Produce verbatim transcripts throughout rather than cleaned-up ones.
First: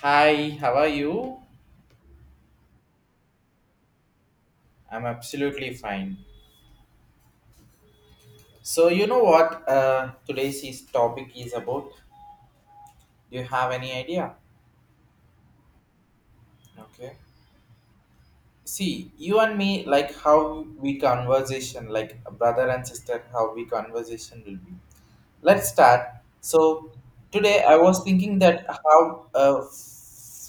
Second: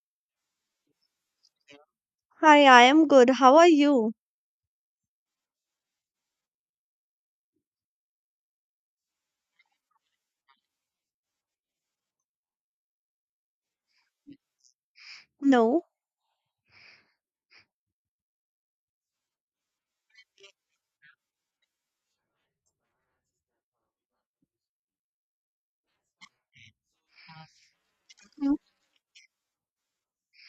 Hi, how are you? Hi, I am good. How are you? I'm absolutely fine. So, you know what uh, today's is- topic is about? Do you have any idea? No. Okay. See, you and me, like how we conversation, like a brother and sister, how we conversation will be. Let's start. So, today I was thinking Mm, that how uh,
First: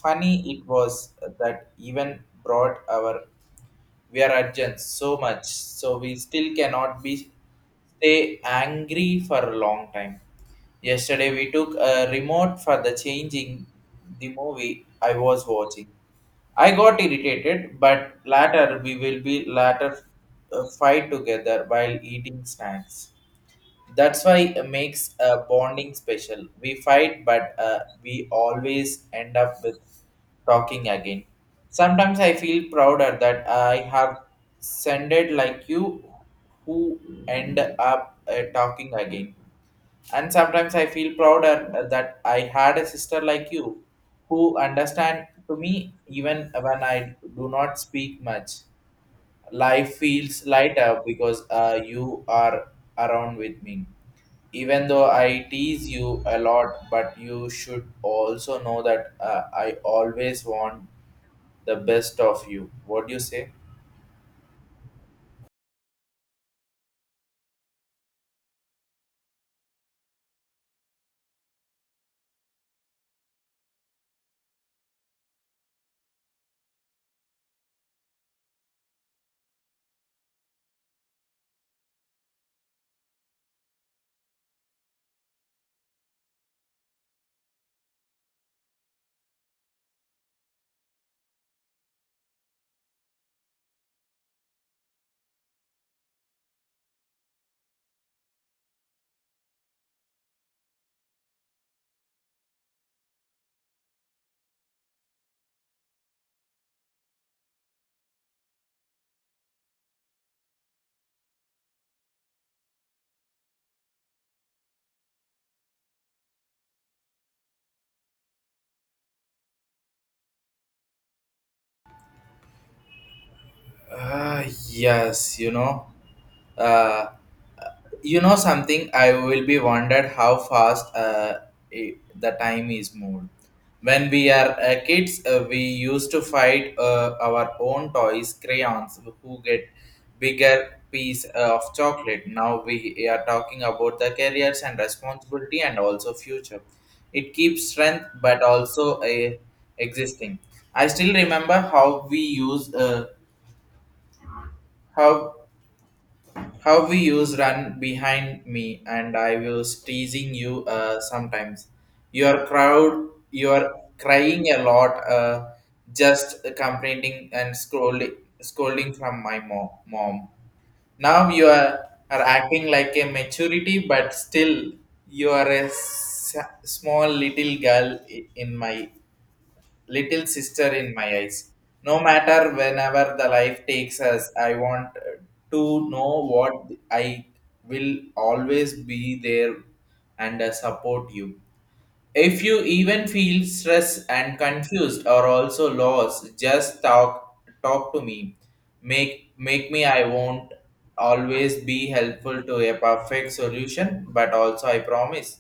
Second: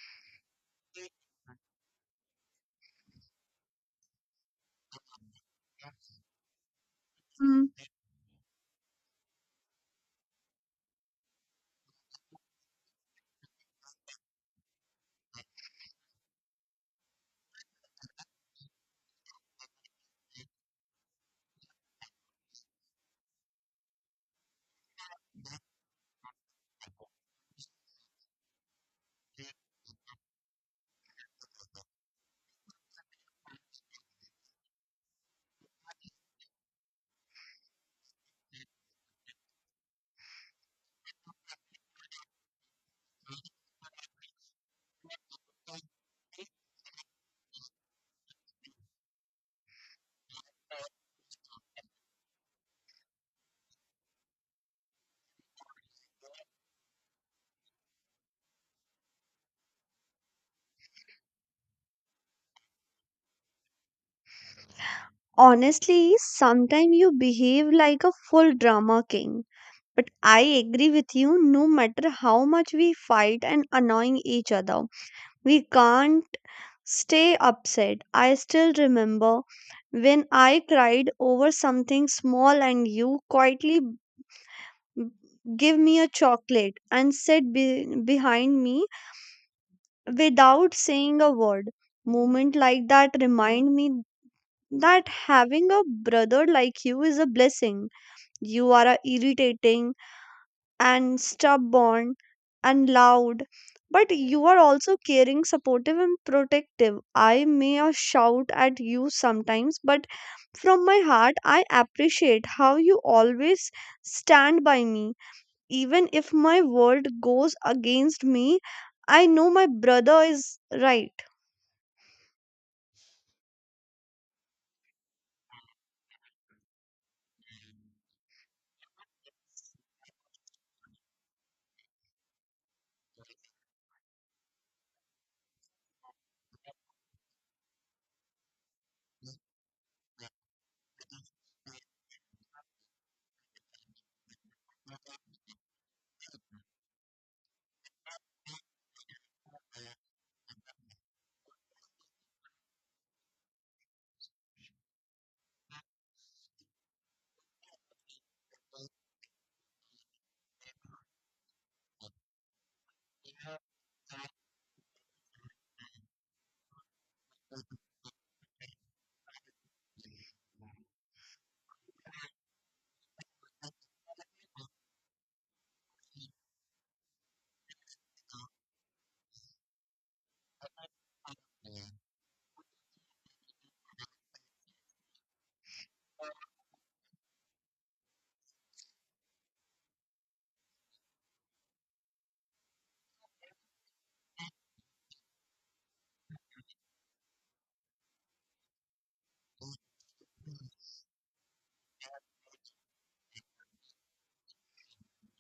funny it was that even brought our we are urgent so much so we still cannot be mm. stay angry for a long time. Yesterday we took a remote for the changing the movie. I was watching. I got irritated, but later we will be later uh, fight together while eating snacks. That's why it makes uh, bonding special. We fight, but uh, we always end up with talking again. Sometimes I feel prouder that I have sended like you who end up uh, talking again. And sometimes I feel prouder uh, that I had a sister like you who understand to me even when I do not speak much. Life feels lighter because uh, you are around with me, even though I tease you a lot, but you should also know that uh, I always want the best of you. What do you say? Honestly, sometimes you behave like a full drama king. But I agree with you, no matter how much we fight and annoying each other, we can't stay upset. I still remember when I cried over something small and you quietly b- give me a chocolate and sit be- behind me without saying a word. Moment like that remind me that having a brother like you is a blessing. You are a irritating and stubborn and loud, but you are also caring, supportive, and protective. I may a shout at you sometimes, but from my heart, I appreciate how you always stand by me. Even if my world goes against me, I know my brother is right. Uh, yes, you know. Uh, You know something? I will be wondered how fast uh, i- the time is moved. When we are uh, kids, uh, we used to fight uh, our own toys, crayons, who get bigger piece uh, of chocolate. Now we are talking about the careers and responsibility and also future. It keeps strength, but also uh, existing. I still remember how we use uh, how how we use run behind me, and I was teasing you uh, sometimes. Your crowd, you are crying a lot, uh, just complaining and scrolling, scolding from my mom. mom. Now you are, are acting like a maturity, but still you are a s- small little girl i- in my little sister in my eyes. No matter whenever the life takes us, I want to know what I will always be there and uh, support you. If you even feel stressed and confused or also lost, just talk talk to me. Make make me I won't always be helpful to a perfect solution, but also I promise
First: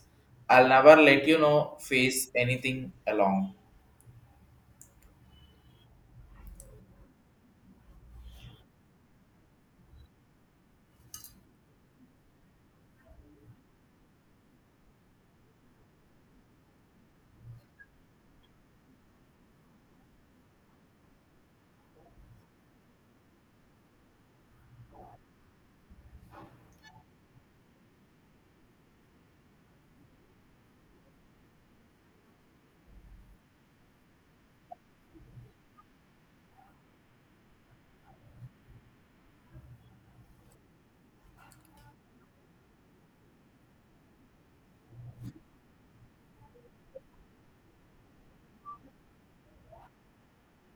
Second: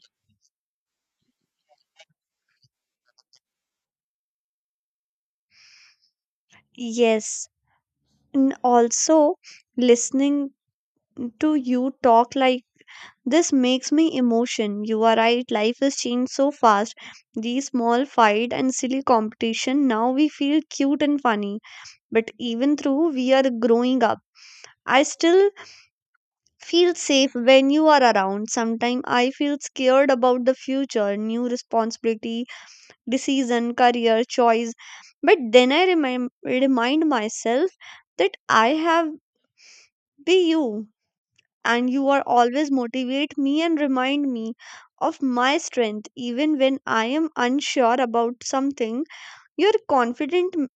I'll never let you know face anything along. Yes, and also listening to you talk like this makes me emotion. You are right. Life has changed so fast. These small fight and silly competition now we feel cute and funny. But even though we are growing up, I still feel safe when you are around. Sometimes I feel scared about the future, new responsibility, decision, career choice. But then I remind remind myself that I have be you. And you are always motivate me and remind me of my strength even when I am unsure about something. Your confidence m-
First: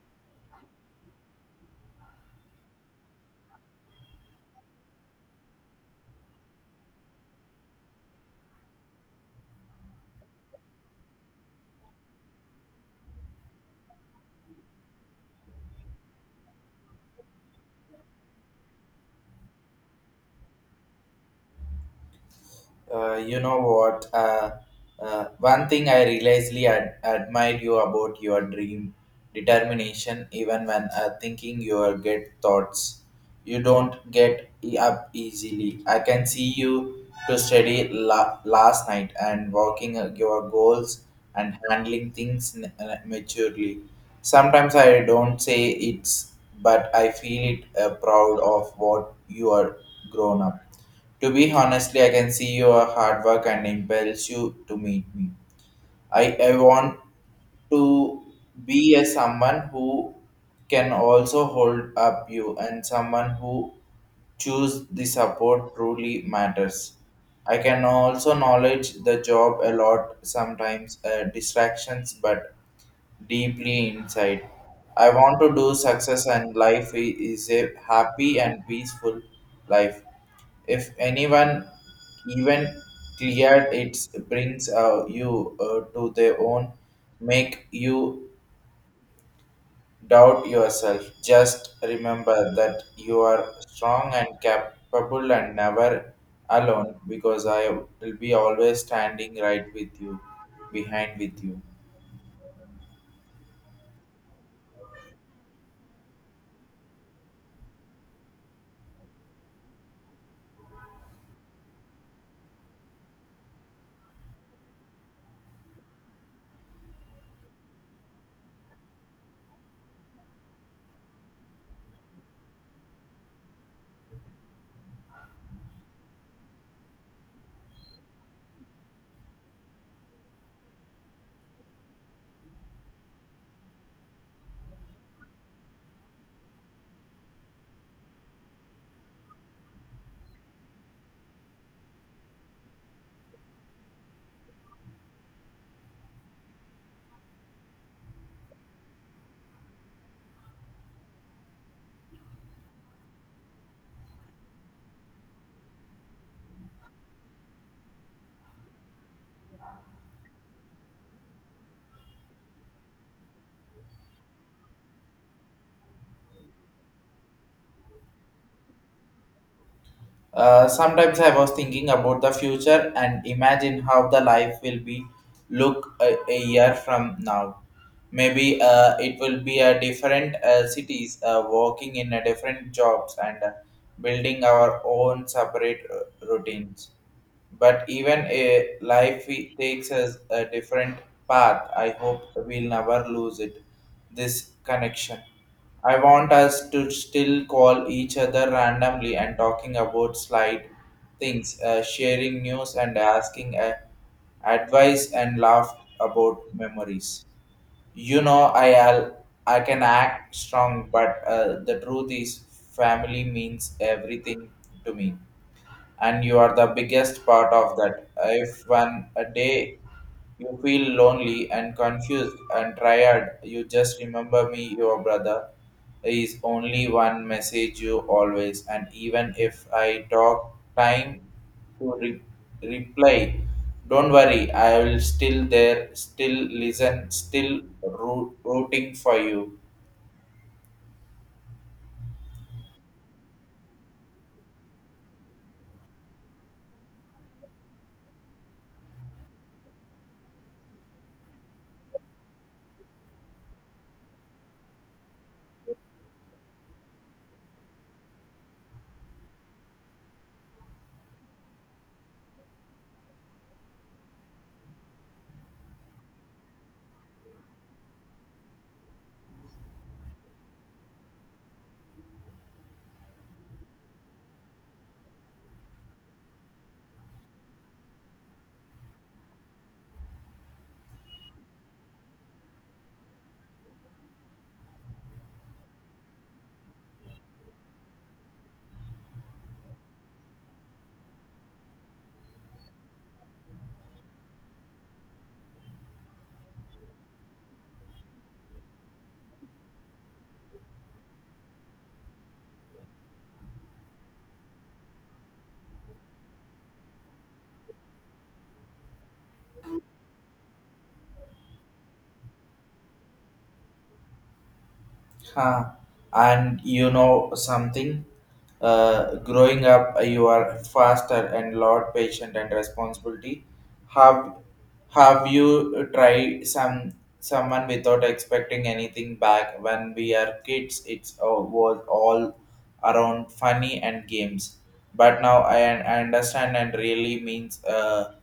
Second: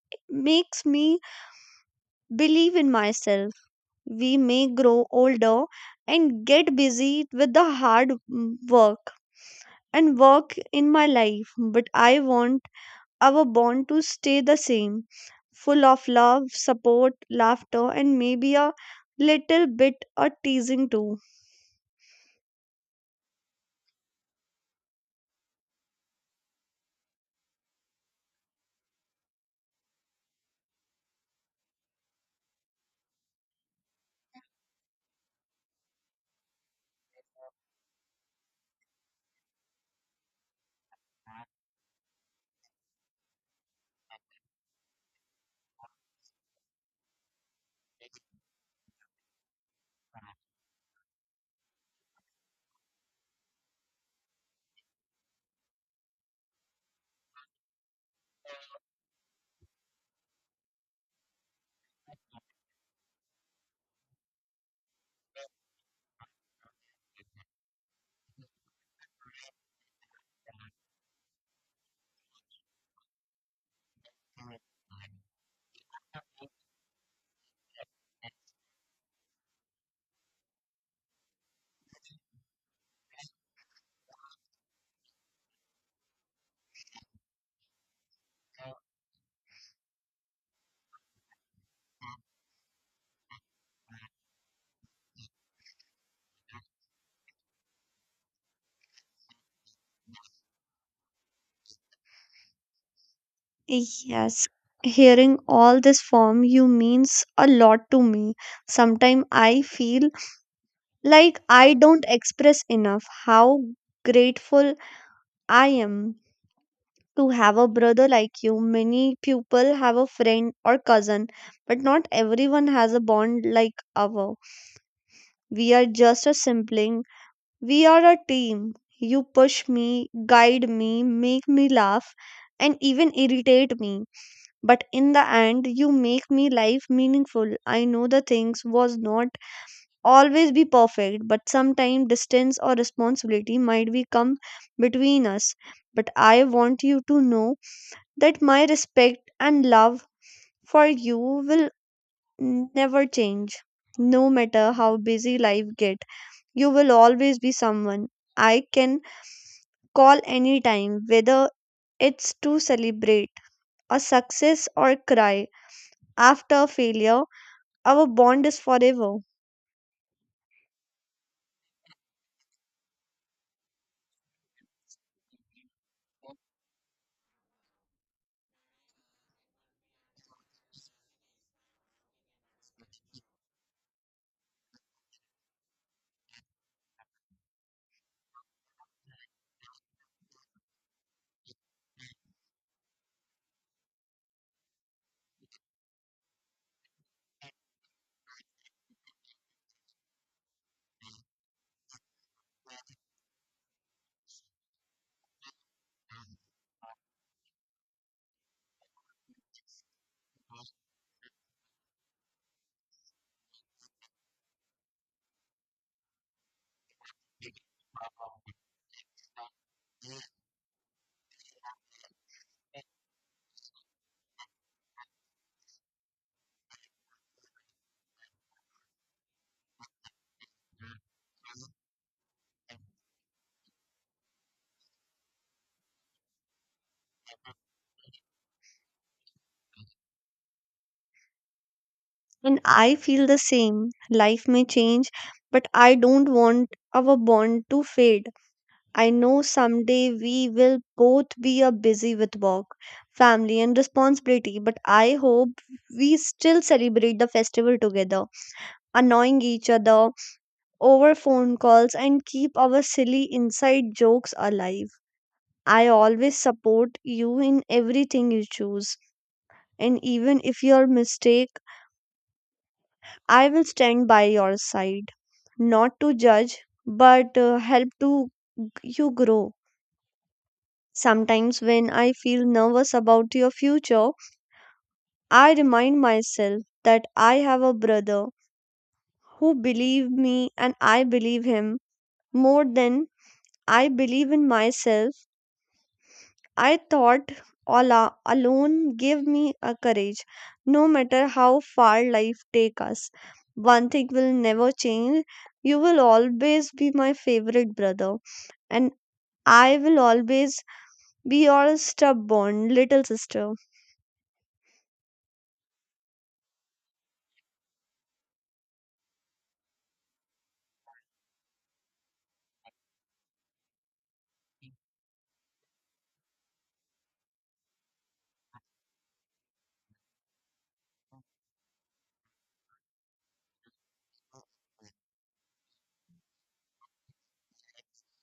makes me believe in myself. We may grow older and get busy with the hard mm, work and work in my life, but I want our bond to stay the same, full of love, support, laughter, and maybe a little bit of teasing too. Uh, you know what? Uh, uh, one thing I religiously ad- admired you about your dream determination, even when uh, thinking your get thoughts, you don't get e- up easily. I can see you to study la- last night and working uh, your goals and handling things n- uh, maturely. Sometimes I don't say it's, but I feel it uh, proud of what you are grown up to be. Honestly, I can see your hard work and impels you to meet me. I, I want to be a someone who can also hold up you, and someone who choose the support truly matters. I can also knowledge the job a lot sometimes uh, distractions, but deeply inside. I want to do success and life i- is a happy and peaceful life. If anyone even cleared it brings uh, you uh, to their own, make you doubt yourself. Just remember that you are strong and capable and never alone, because I will be always standing right with you, behind with you. Yes, hearing all this from you means a lot to me. Sometimes I feel like I don't express enough how grateful I am to have a brother like you. Many people have a friend or cousin, but not everyone has a bond like our. We are just a sibling, we are a team. You push me, guide me, make me laugh, and even irritate me. But in the end, you make me life meaningful. I know the things was not always be perfect, but sometimes distance or responsibility might be come between us. But I want you to know that my respect and love for you will never change. No matter how busy life get, you will always be someone I can call anytime, whether it's to celebrate a success or cry after a failure. Our bond is forever. Uh, sometimes I was thinking about the future and imagine how the life will be look a, a year from now. Maybe uh, it will be a different uh, cities, uh, working in a different jobs and uh, building our own separate uh, routines, but even a life we- takes us a different path. I hope we'll never lose it, this connection. I want us to still call each other randomly and talking about slight things, uh, sharing news and asking uh, advice and laugh about memories. you know i al- I can act strong, but uh, the truth is family means everything to me, and you are the biggest part of that. If one a day you feel lonely and confused and tired, you just remember me, your brother. Is only one message you always, and even if I talk time to re- reply, don't worry, I will still there, still listen, still roo- rooting for you. And I feel the same. Life may change, but I don't want our bond to fade. I know someday we will both be a busy with work, family, and responsibility, but I hope we still celebrate the festival together, annoying each other over phone calls, and keep our silly inside jokes alive. I always support you in everything you choose. And even if your mistake I will stand by your side, not to judge, but uh, help to you grow. Sometimes when I feel nervous about your future, I remind myself that I have a brother who believes me and I believe him more than I believe in myself. I thought Allah alone gave me a courage, no matter how far life take us. One thing will never change. You will always be my favorite brother, and I will always be your stubborn little sister. Huh. And you know something? Uh, growing up, uh, you are faster and lot patient and responsibility. Have Have you tried some someone without expecting anything back? When we are kids, it's uh, was all around funny and games. But now I, I understand and really means uh,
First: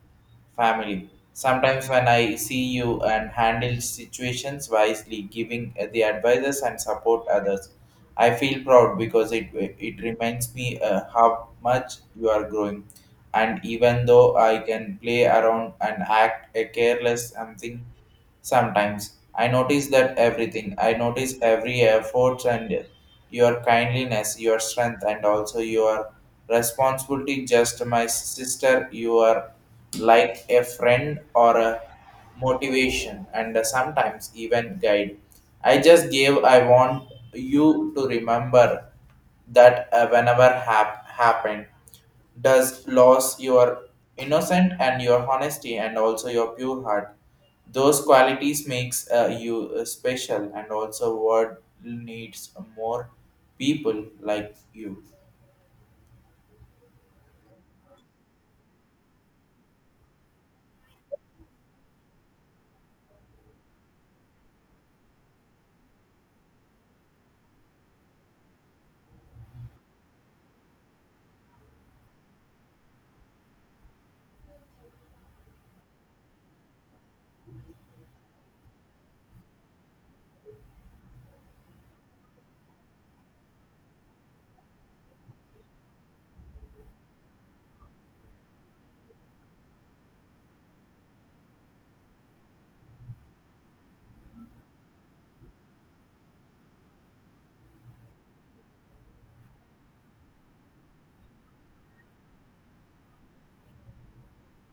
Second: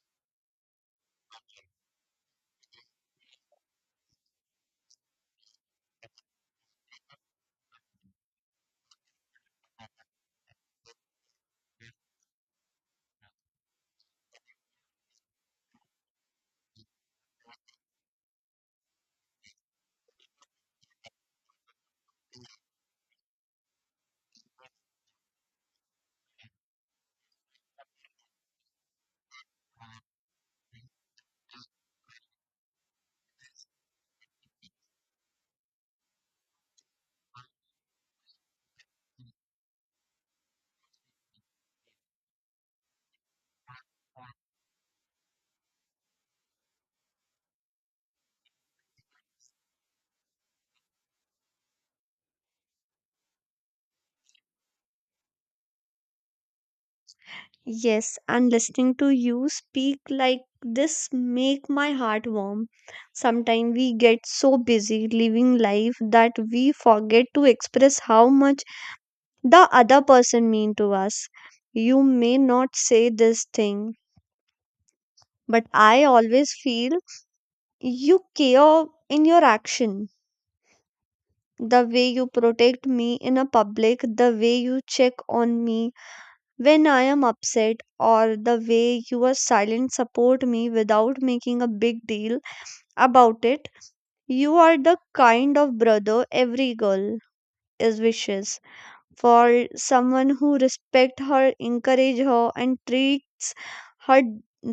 family. Sometimes when I see you and handle situations wisely, giving the advices and support others, I feel proud because it it reminds me uh, how much you are growing. And even though I can play around and act a careless something, sometimes I notice that everything. I notice every effort and your kindliness, your strength, and also your responsibility. Just my sister, you are like a friend or a motivation, and sometimes even guide. I just gave. I want you to remember that uh, whenever hap- happened does lose your innocent and your honesty and also your pure heart. Those qualities makes uh, you uh, special, and also world needs more people like you. Yes, and listening to you speak like this make my heart warm. Sometimes we get so busy living life that we forget to express how much the other person mean to us. You may not say this thing, but I always feel you care in your action. The way you protect me in a public, the way you check on me when I am upset, or the way you are silent support me without making a big deal about it. You are the kind of brother every girl is wishes for someone who respect her, encourage her, and treats her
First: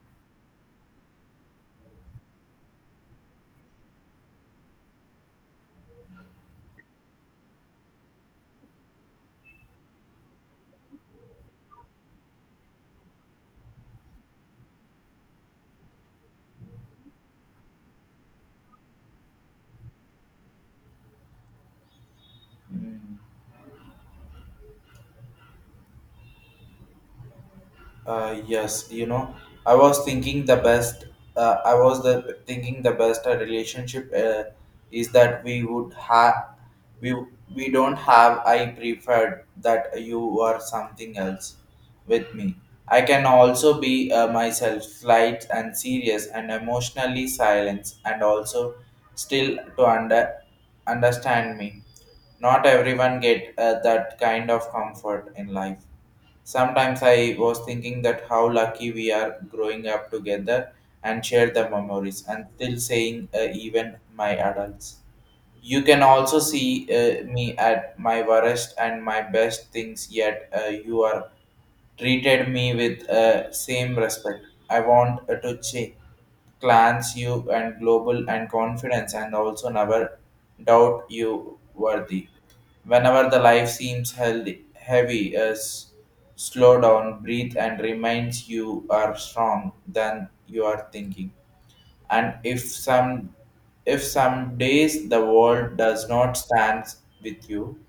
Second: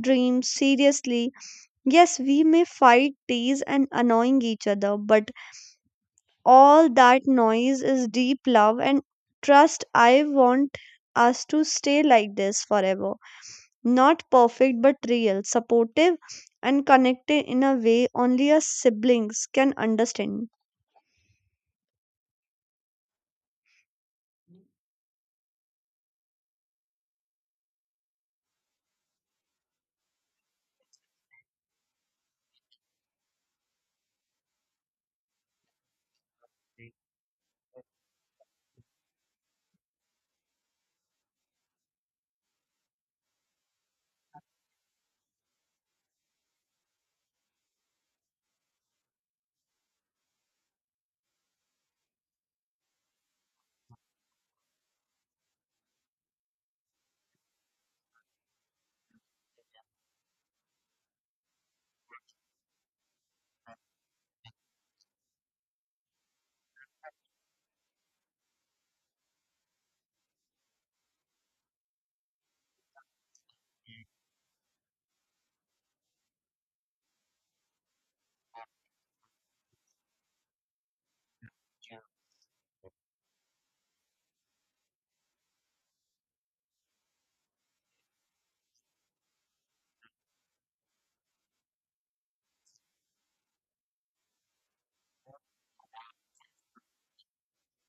dreams seriously. Yes, we may fight, tease, and annoying each other, but all that noise is deep love and trust. I want us to stay like this forever. Not perfect, but real, supportive, and connected in a way only us siblings can understand. Mm. Uh, yes, you know, I was thinking the best. Uh, I was the thinking the best uh, relationship uh, is that we would have we we don't have. I preferred that you are something else with me. I can also be uh, myself, light and serious and emotionally silent, and also still to under understand me. Not everyone get uh, that kind of comfort in life. Sometimes I was thinking that how lucky we are growing up together and share the memories and still saying uh, even my adults. You can also see uh, me at my worst and my best things, yet uh, you are treated me with uh, same respect. I want uh, to change clans you and global and confidence, and also never doubt you worthy. Whenever the life seems healthy, heavy, as slow down, breathe and reminds you are strong than you are thinking. And if some if some days the world does not stand with you,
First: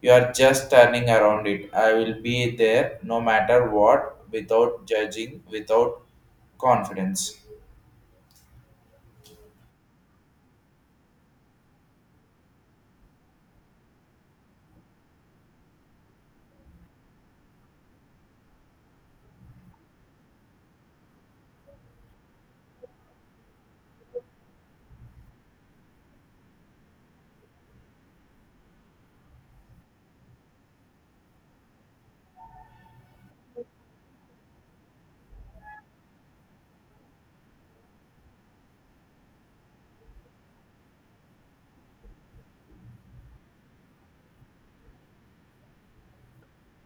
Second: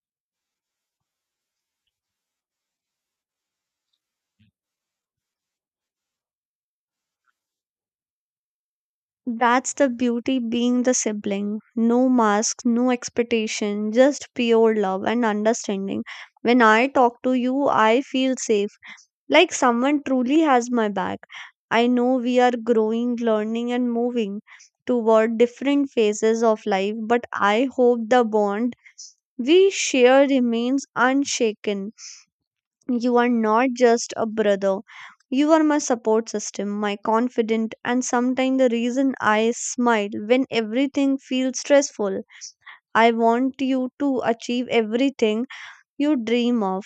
you are just turning around it. I will be there no matter what, without judging, without confidence. That's the beauty being the sibling. No masks, no expectation, just pure love and understanding. When I talk to you, I feel safe, like someone truly has my back. I know we are growing, learning, and moving toward different phases of life, but I hope the bond we share remains unshaken. You are not just a brother. You are my support system, my confidant, and sometimes the reason I smile when everything feels stressful. I want you to achieve everything you dream of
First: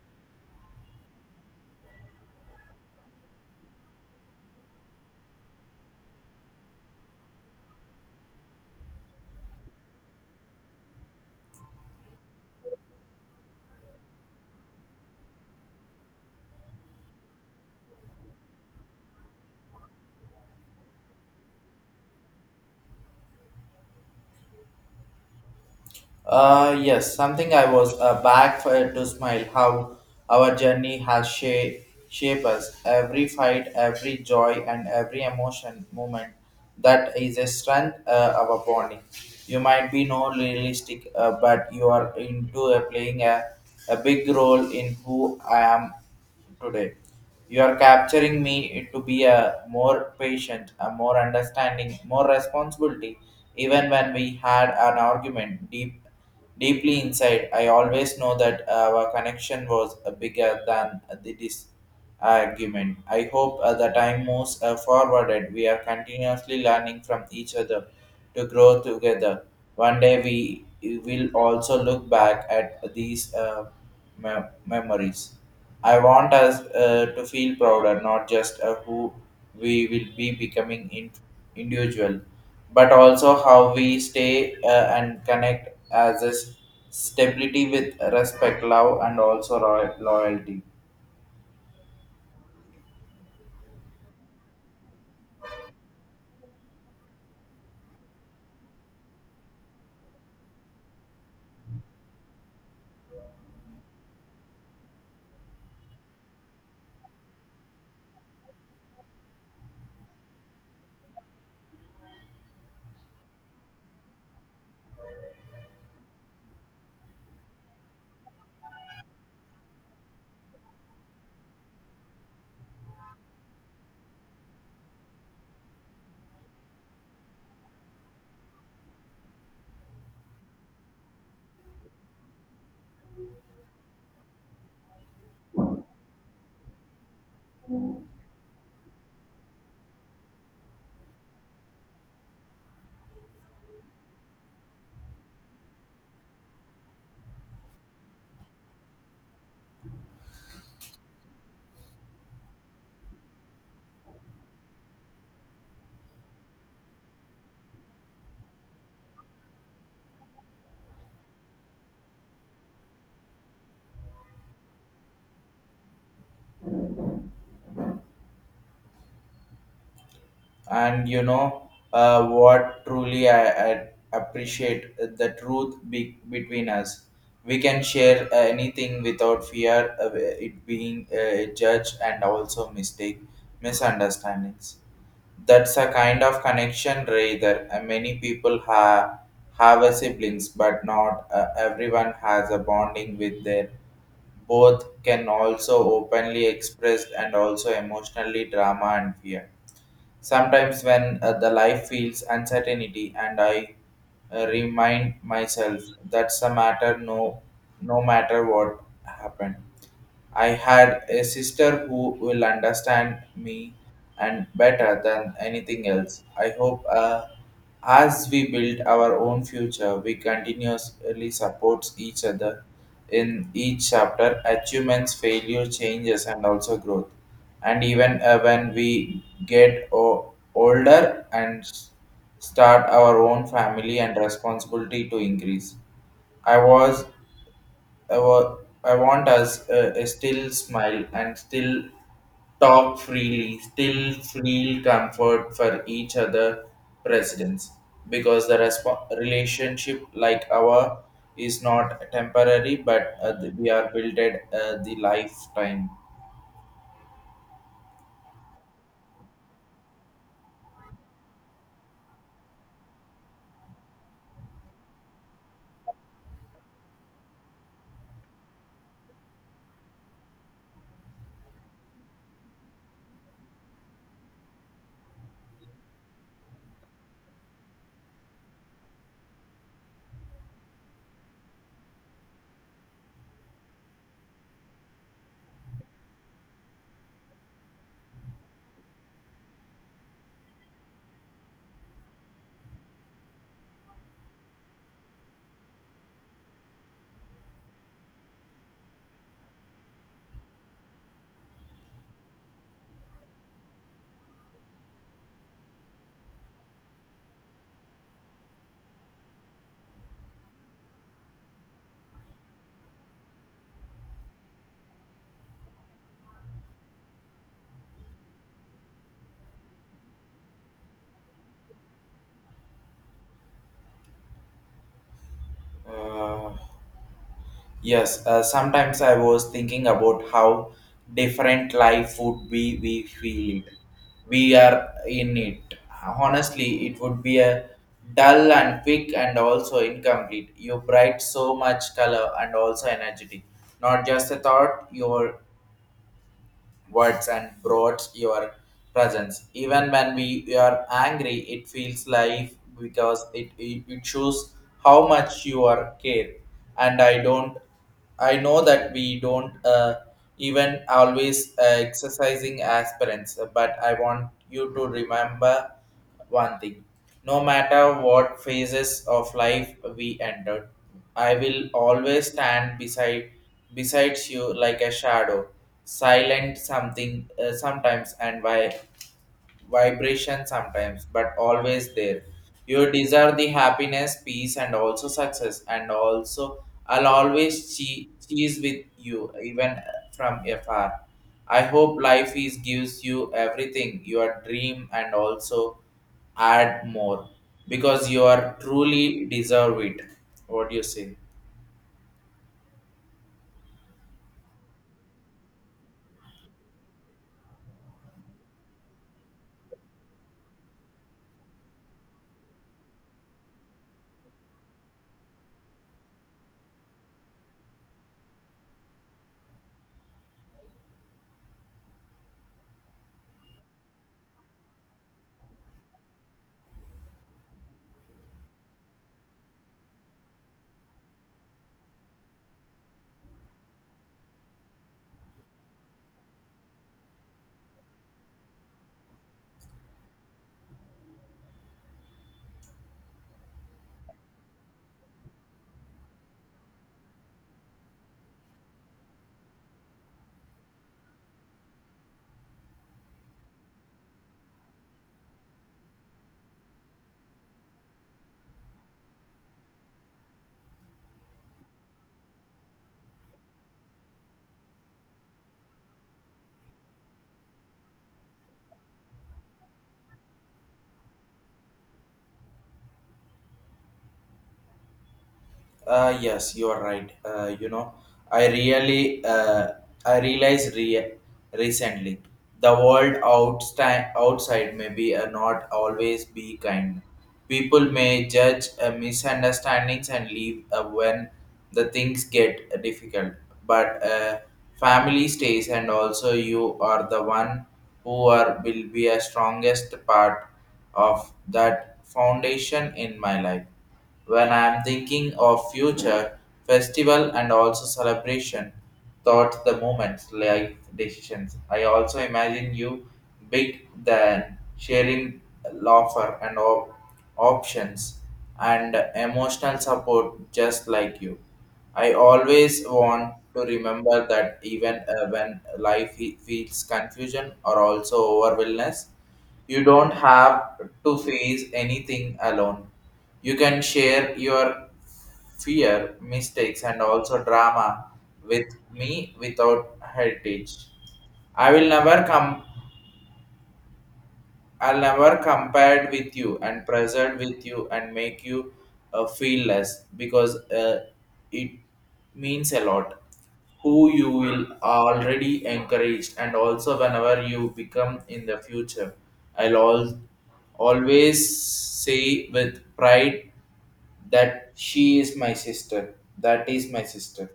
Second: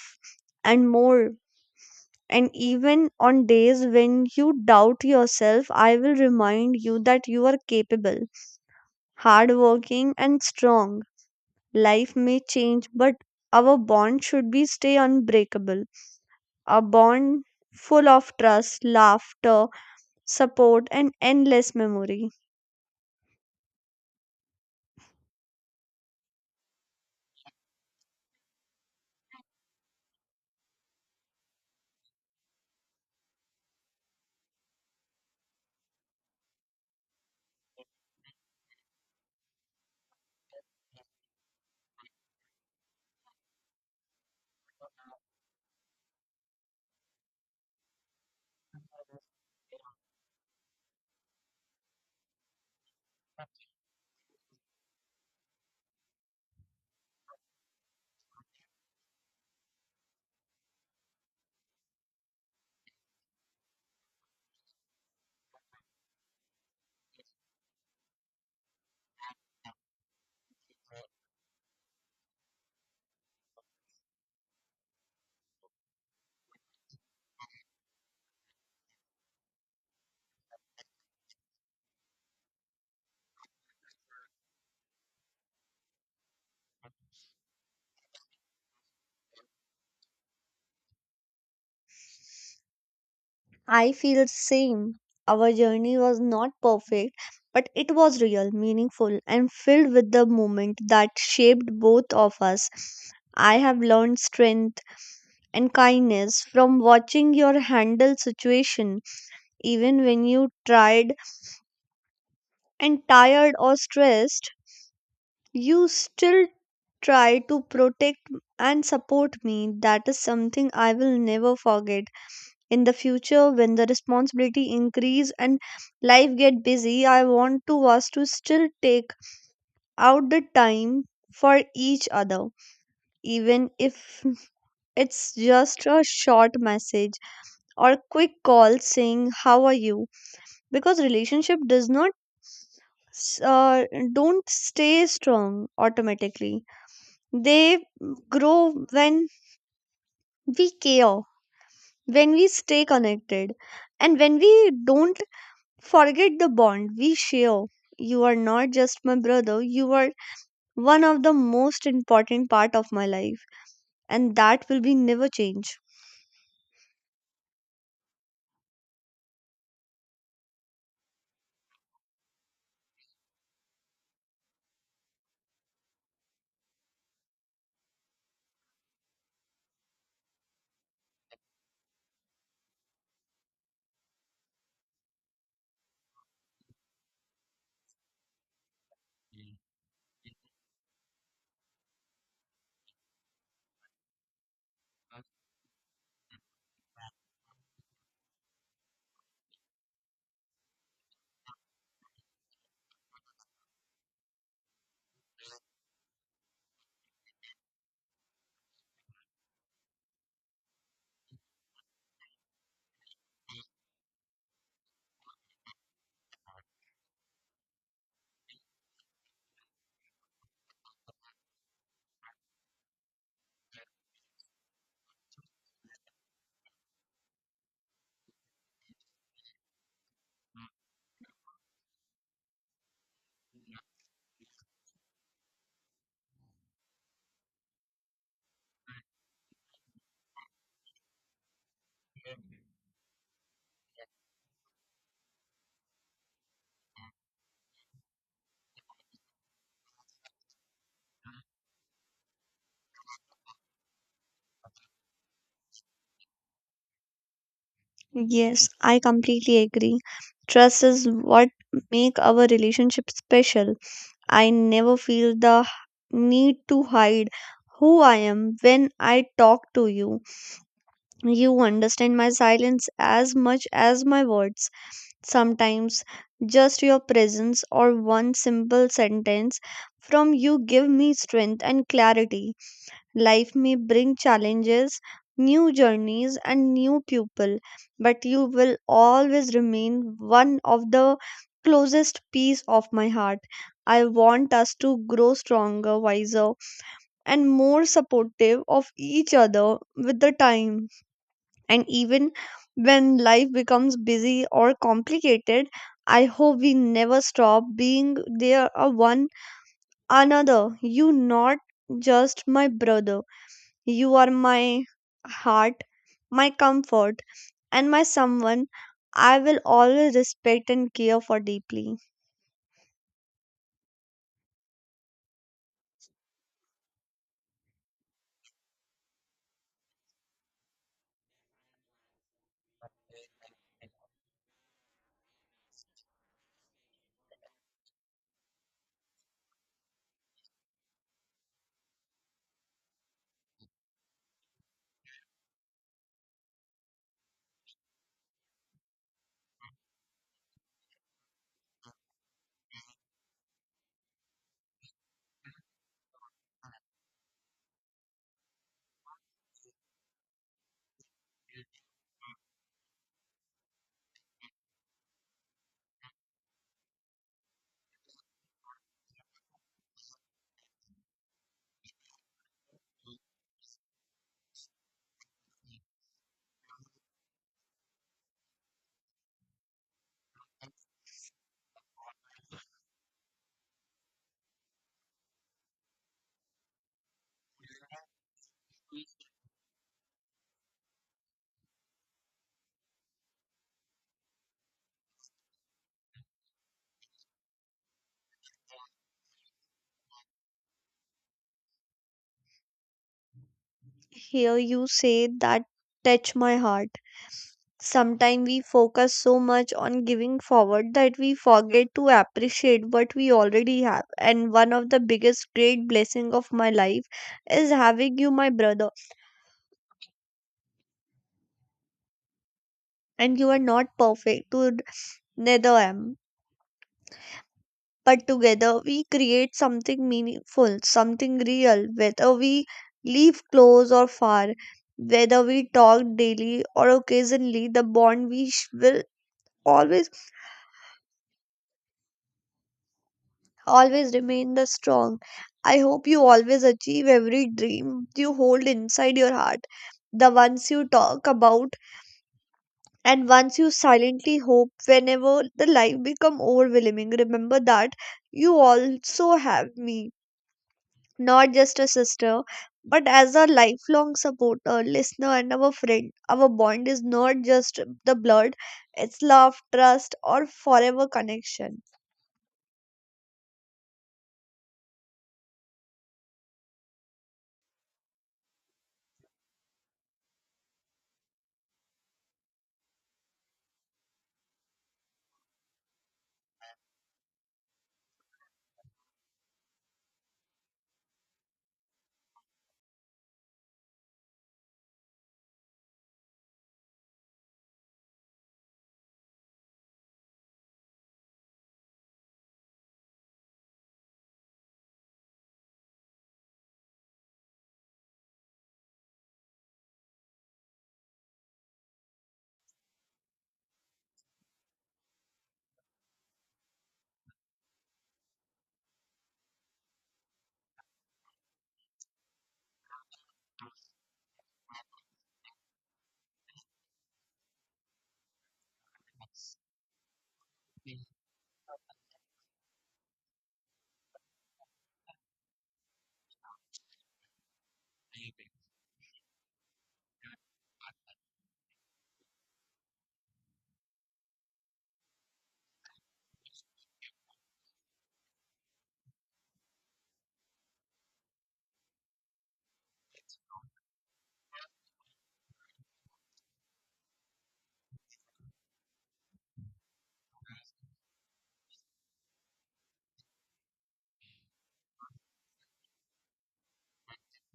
and more. And even on days when you doubt yourself, I will remind you that you are capable, hardworking, and strong. Life may change, but our bond should be stay unbreakable, a bond full of trust, laughter, support, and endless memory. Uh, yes, something I was uh, back for to smile how our journey has shape, shape us. Every fight, every joy, and every emotion moment, that is a strength uh, of our bonding. You might be no realistic, uh, but you are into uh, playing a, a big role in who I am today. You are capturing me to be a more patient, a more understanding, more responsibility. Even when we had an argument deep, deeply inside, I always know that our connection was uh, bigger than the dis- argument. I hope uh, the time moves uh, forward, and we are continuously learning from each other to grow together. One day we will also look back at these uh, me- memories. I want us uh, to feel prouder, not just uh, who we will be becoming in- individual, but also how we stay uh, and connect as a s- stability with respect, love, and also roy- loyalty. I feel the same. Our journey was not perfect, but it was real, meaningful, and filled with the moment that shaped both of us. I have learned strength and kindness from watching your handle situation even when you tried and tired or stressed. You still try to protect and support me. That is something I will never forget. In the future, when the responsibility increase and life get busy, I want to us to still take out the time for each other, even if it's just a short message or quick call saying how are you, because relationship does not s- uh, don't stay strong automatically. They grow when we care, when we stay connected, and when we don't forget the bond we share. You are not just my brother, you are one of the most important part of my life, and that will be never change. And you know uh, what truly I, I appreciate uh, the truth be- between us, we can share uh, anything without fear of it being uh, judged and also mistake misunderstandings. That's a kind of connection rather. Uh, many people have have a siblings, but not uh, everyone has a bonding with their both can also openly express and also emotionally drama and fear. Sometimes when uh, the life feels uncertainty and I uh, remind myself that's a matter no no matter what happened. I had a sister who will understand me and better than anything else. I hope uh, as we build our own future, we continuously support each other in each chapter, achievements, failure, changes, and also growth. And even uh, when we get o- older and s- start our own family and responsibility to increase, I was I, wa- I want us uh, uh, still smile and still talk freely, still feel comfort for each other presidents, because the resp- relationship like our is not temporary, but uh, we are built at uh, the lifetime. Yes, I completely agree. Trust is what make our relationship special. I never feel the need to hide who I am when I talk to you. You understand my silence as much as my words. Sometimes just your presence or one simple sentence from you give me strength and clarity. Life may bring challenges, new journeys, and new people, but you will always remain one of the closest piece of my heart. I want us to grow stronger, wiser, and more supportive of each other with the time. And even when life becomes busy or complicated, I hope we never stop being there a one another. You not just my brother. You are my heart, my comfort, and my someone I will always respect and care for deeply. uh, Yes, uh, sometimes I was thinking about how different life would be we feel it. We are in it. Honestly, it would be a dull and quick and also incomplete. You bright so much color and also energetic. Not just a thought, your words and brought your presence. Even when we we are angry, it feels life because it, it, it shows how much you are care. And I don't, I know that we don't uh, even always uh, exercising aspirants, but I want you to remember one thing, no matter what phases of life we entered, I will always stand beside besides you like a shadow, silent something uh, sometimes and why vibration sometimes, but always there. You deserve the happiness, peace, and also success, and also I'll always che- cheese with you, even from afar. I hope life is gives you everything, your dream, and also add more because you are truly deserve it. What do you say? Hear you say that touch my heart. Sometimes we focus so much on giving forward that we forget to appreciate what we already have. And one of the biggest great blessing of my life is having you, my brother. And you are not perfect, to neither am. But together we create something meaningful, something real, whether we live close or far, whether we talk daily or occasionally, the bond we sh- will always always remain the strong. I hope you always achieve every dream you hold inside your heart, the ones you talk about, and ones you silently hope whenever the life become overwhelming. Remember that you also have me, not just a sister, but as a lifelong supporter, listener, and our friend. Our bond is not just the blood; it's love, trust, or forever connection. Uh, yes, you are right. Uh, you know, I really, uh, I realized re- recently the world outsta- outside may be uh, not always be kind. People may judge uh, misunderstandings and leave uh, when the things get difficult. But uh, family stays, and also you are the one who are will be a strongest part of that foundation in my life. When I am thinking of future festival and also celebration, thought the moments like decisions, I also imagine you big than sharing laughter and op- options and emotional support just like you. I always want to remember that even uh, when life he- feels confusion or also overwhelmness, you don't have to face anything alone. You can share your fear, mistakes, and also drama with me without heritage. I will never come. I'll never compare with you and present with you and make you uh, feel less because uh, it means a lot. Who you will already encouraged and also whenever you become in the future, I'll all, always say with pride that she is my sister, that is my sister.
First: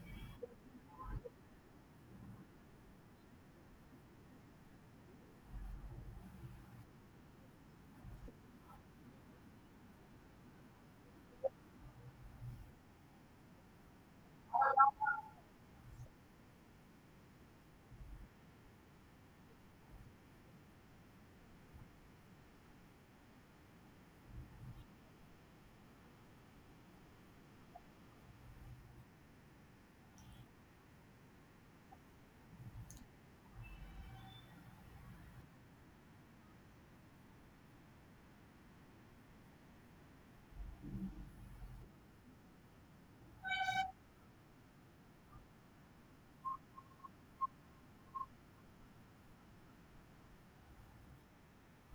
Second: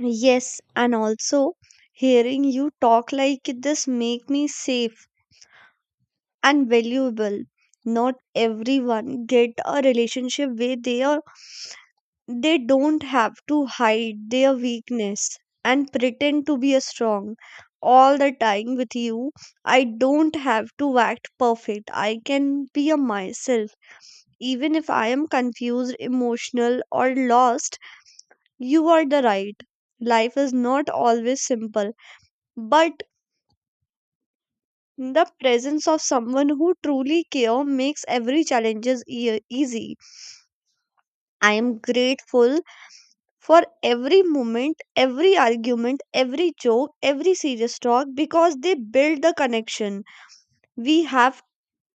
Yes, and also hearing you talk like this make me safe and valuable. Not everyone get a relationship where they are they don't have to hide their weakness and pretend to be a strong all the time with you. I don't have to act perfect. I can be a myself. Even if I am confused, emotional or lost, you are the right. Life is not always simple, but the presence of someone who truly care makes every challenges ea- easy. I am grateful for every moment, every argument, every joke, every serious talk because they build the connection we have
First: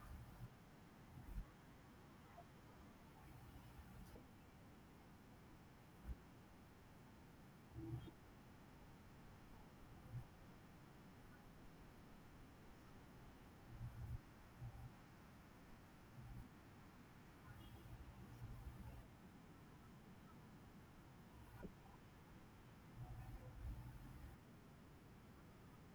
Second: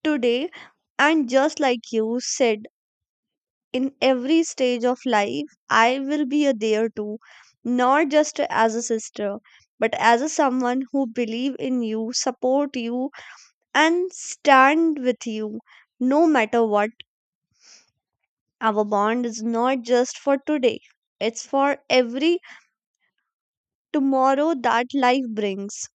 today. And just like you said, in every stage of life, I will be a there too, not just as a sister, but as a someone who believe in you, support you, and stand with you no matter what. Our bond is not just for today, it's for every tomorrow that life brings.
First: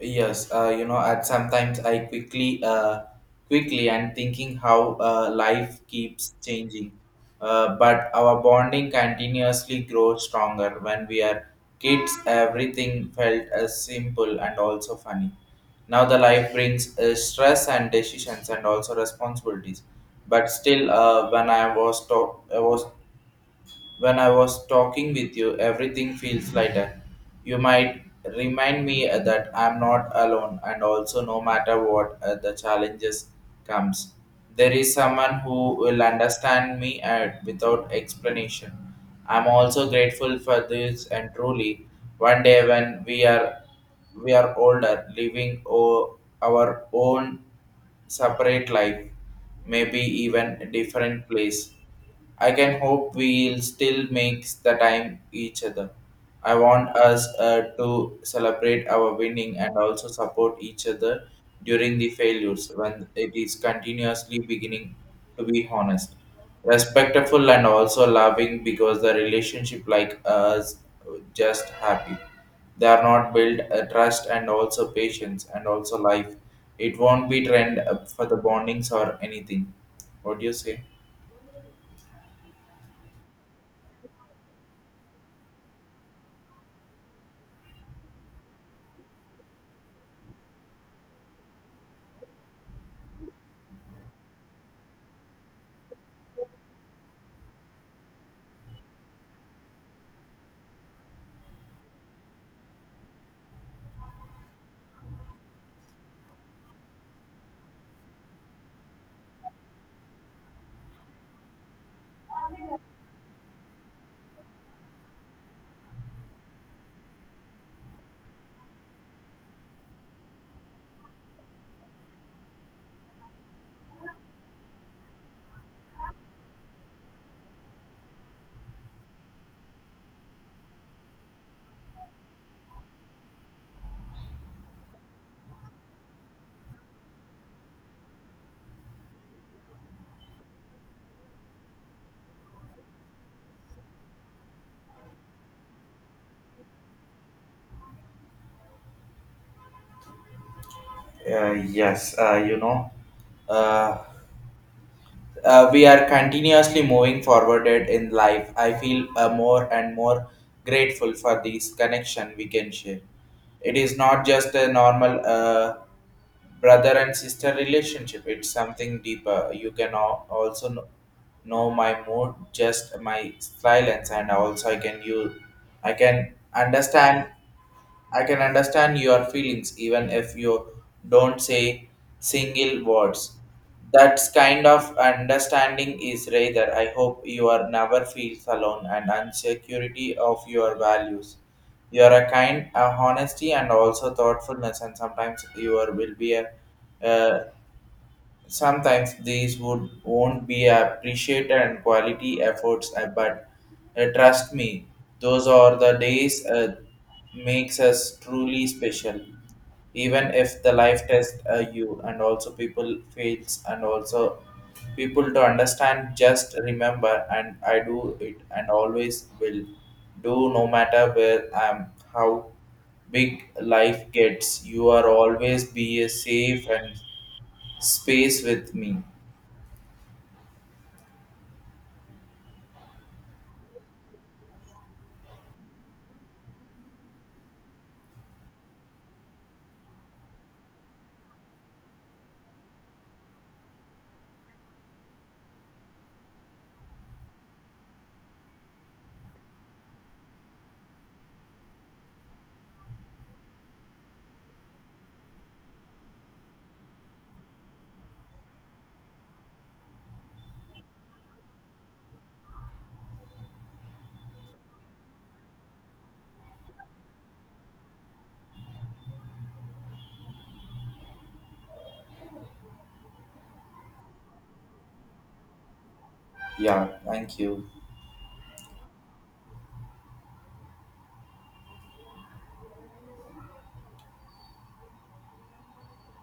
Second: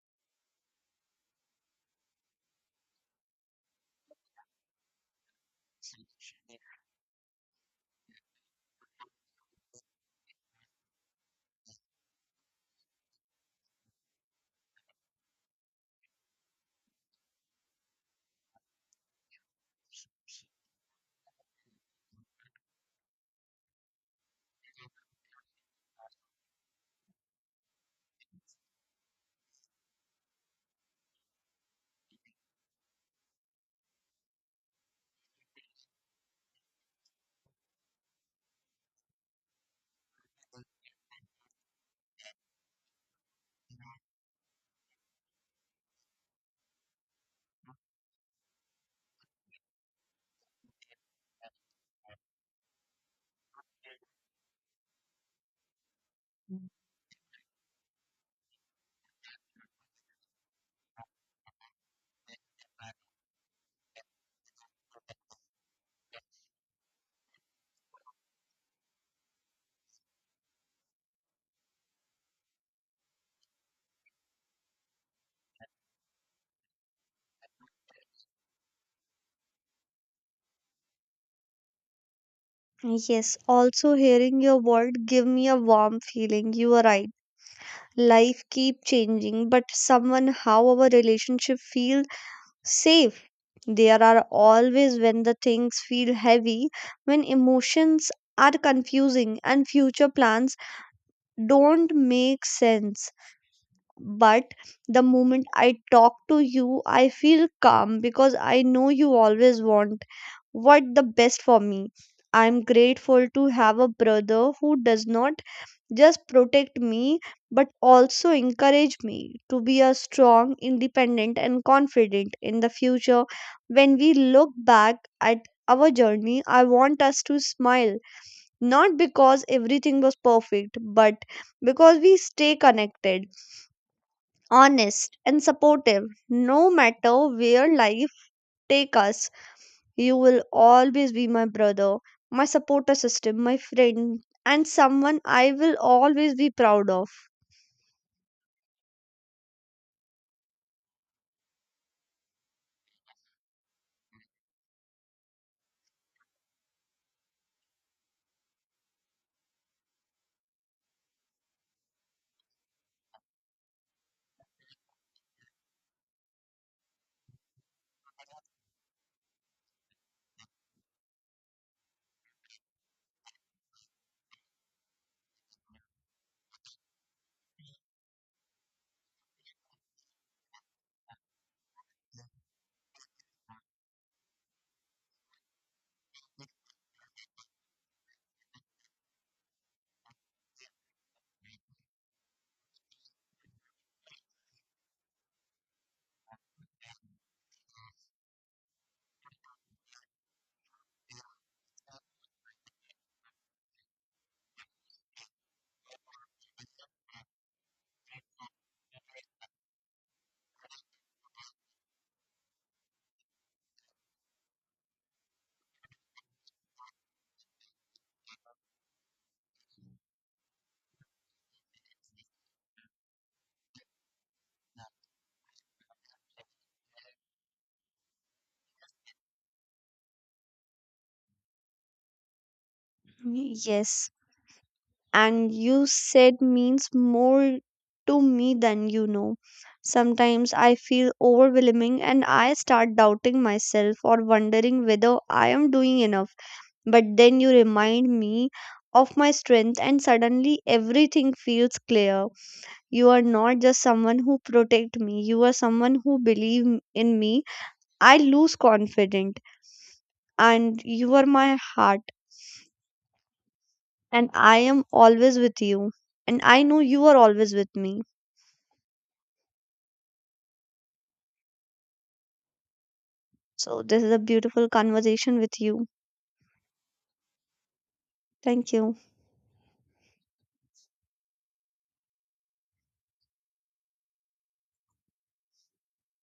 Yes, uh, you know, at sometimes I quickly, uh, quickly and thinking how uh, life keeps changing, uh, but our bonding continuously grows stronger. When we are kids, everything felt as simple and also funny. Now the life brings uh, stress and decisions and also responsibilities, but still uh, when I was to- I was When I was talking with you, everything feels lighter. You might remind me uh, that I'm not alone, and also, no matter what uh, the challenges comes, there is someone who will understand me uh, without explanation. I'm also grateful for this, and truly, one day when we are we are older, living o- our own separate life, maybe even a different place. I can hope we'll still make the time each other. I want us uh, to celebrate our winning and also support each other during the failures when it is continuously beginning to be honest, respectful and also loving, because the relationship like us just happy. They are not built uh, trust and also patience and also life. It won't be trend uh, for the bondings or anything. What do you say? Yes, also hearing your word give me a warm feeling. You are right. Life keep changing, but somehow our relationship feel safe. There are always when the things feel heavy, when emotions are confusing and future plans don't make sense. But the moment I talk to you, I feel calm because I know you always want what the best for me. I'm grateful to have a brother who does not just protect me but also encourage me to be a strong independent and confident in the future. When we look back at our journey, I want us to smile, not because everything was perfect, but because we stay connected, honest, and supportive. No matter where life take us, you will always be my brother, my supporter system, my friend, and someone I will always be proud of. Uh, yes, uh, you know, uh, uh, we are continuously moving forwarded in life. I feel uh, more and more grateful for this connection we can share. It is not just a normal uh, brother and sister relationship. It's something deeper. You can al- also know, know my mood, just my silence, and also I can you, I can understand. I can understand your feelings even if you don't say single words. That kind of understanding is rather. I hope you are never feels alone and insecurity of your values. You are a kind, a honesty, and also thoughtfulness, and sometimes you are, will be a, uh, sometimes these would won't be appreciated and quality efforts, uh, but uh, trust me, those are the days uh, makes us truly special, even if the life test uh, you and also people fails and also people to understand. Just remember, and I do it and always will do, no matter where I am, how big life gets, you are always be a safe and space with me. Yes, and you said means more to me than you know. Sometimes I feel overwhelming and I start doubting myself or wondering whether I am doing enough. But then you remind me of my strength, and suddenly everything feels clear. You are not just someone who protect me. You are someone who believe m- in me. I lose confident, and you are my heart, and I am always with you, and I know you are always with me. So this is a beautiful conversation with you. Yeah, thank you. Thank you.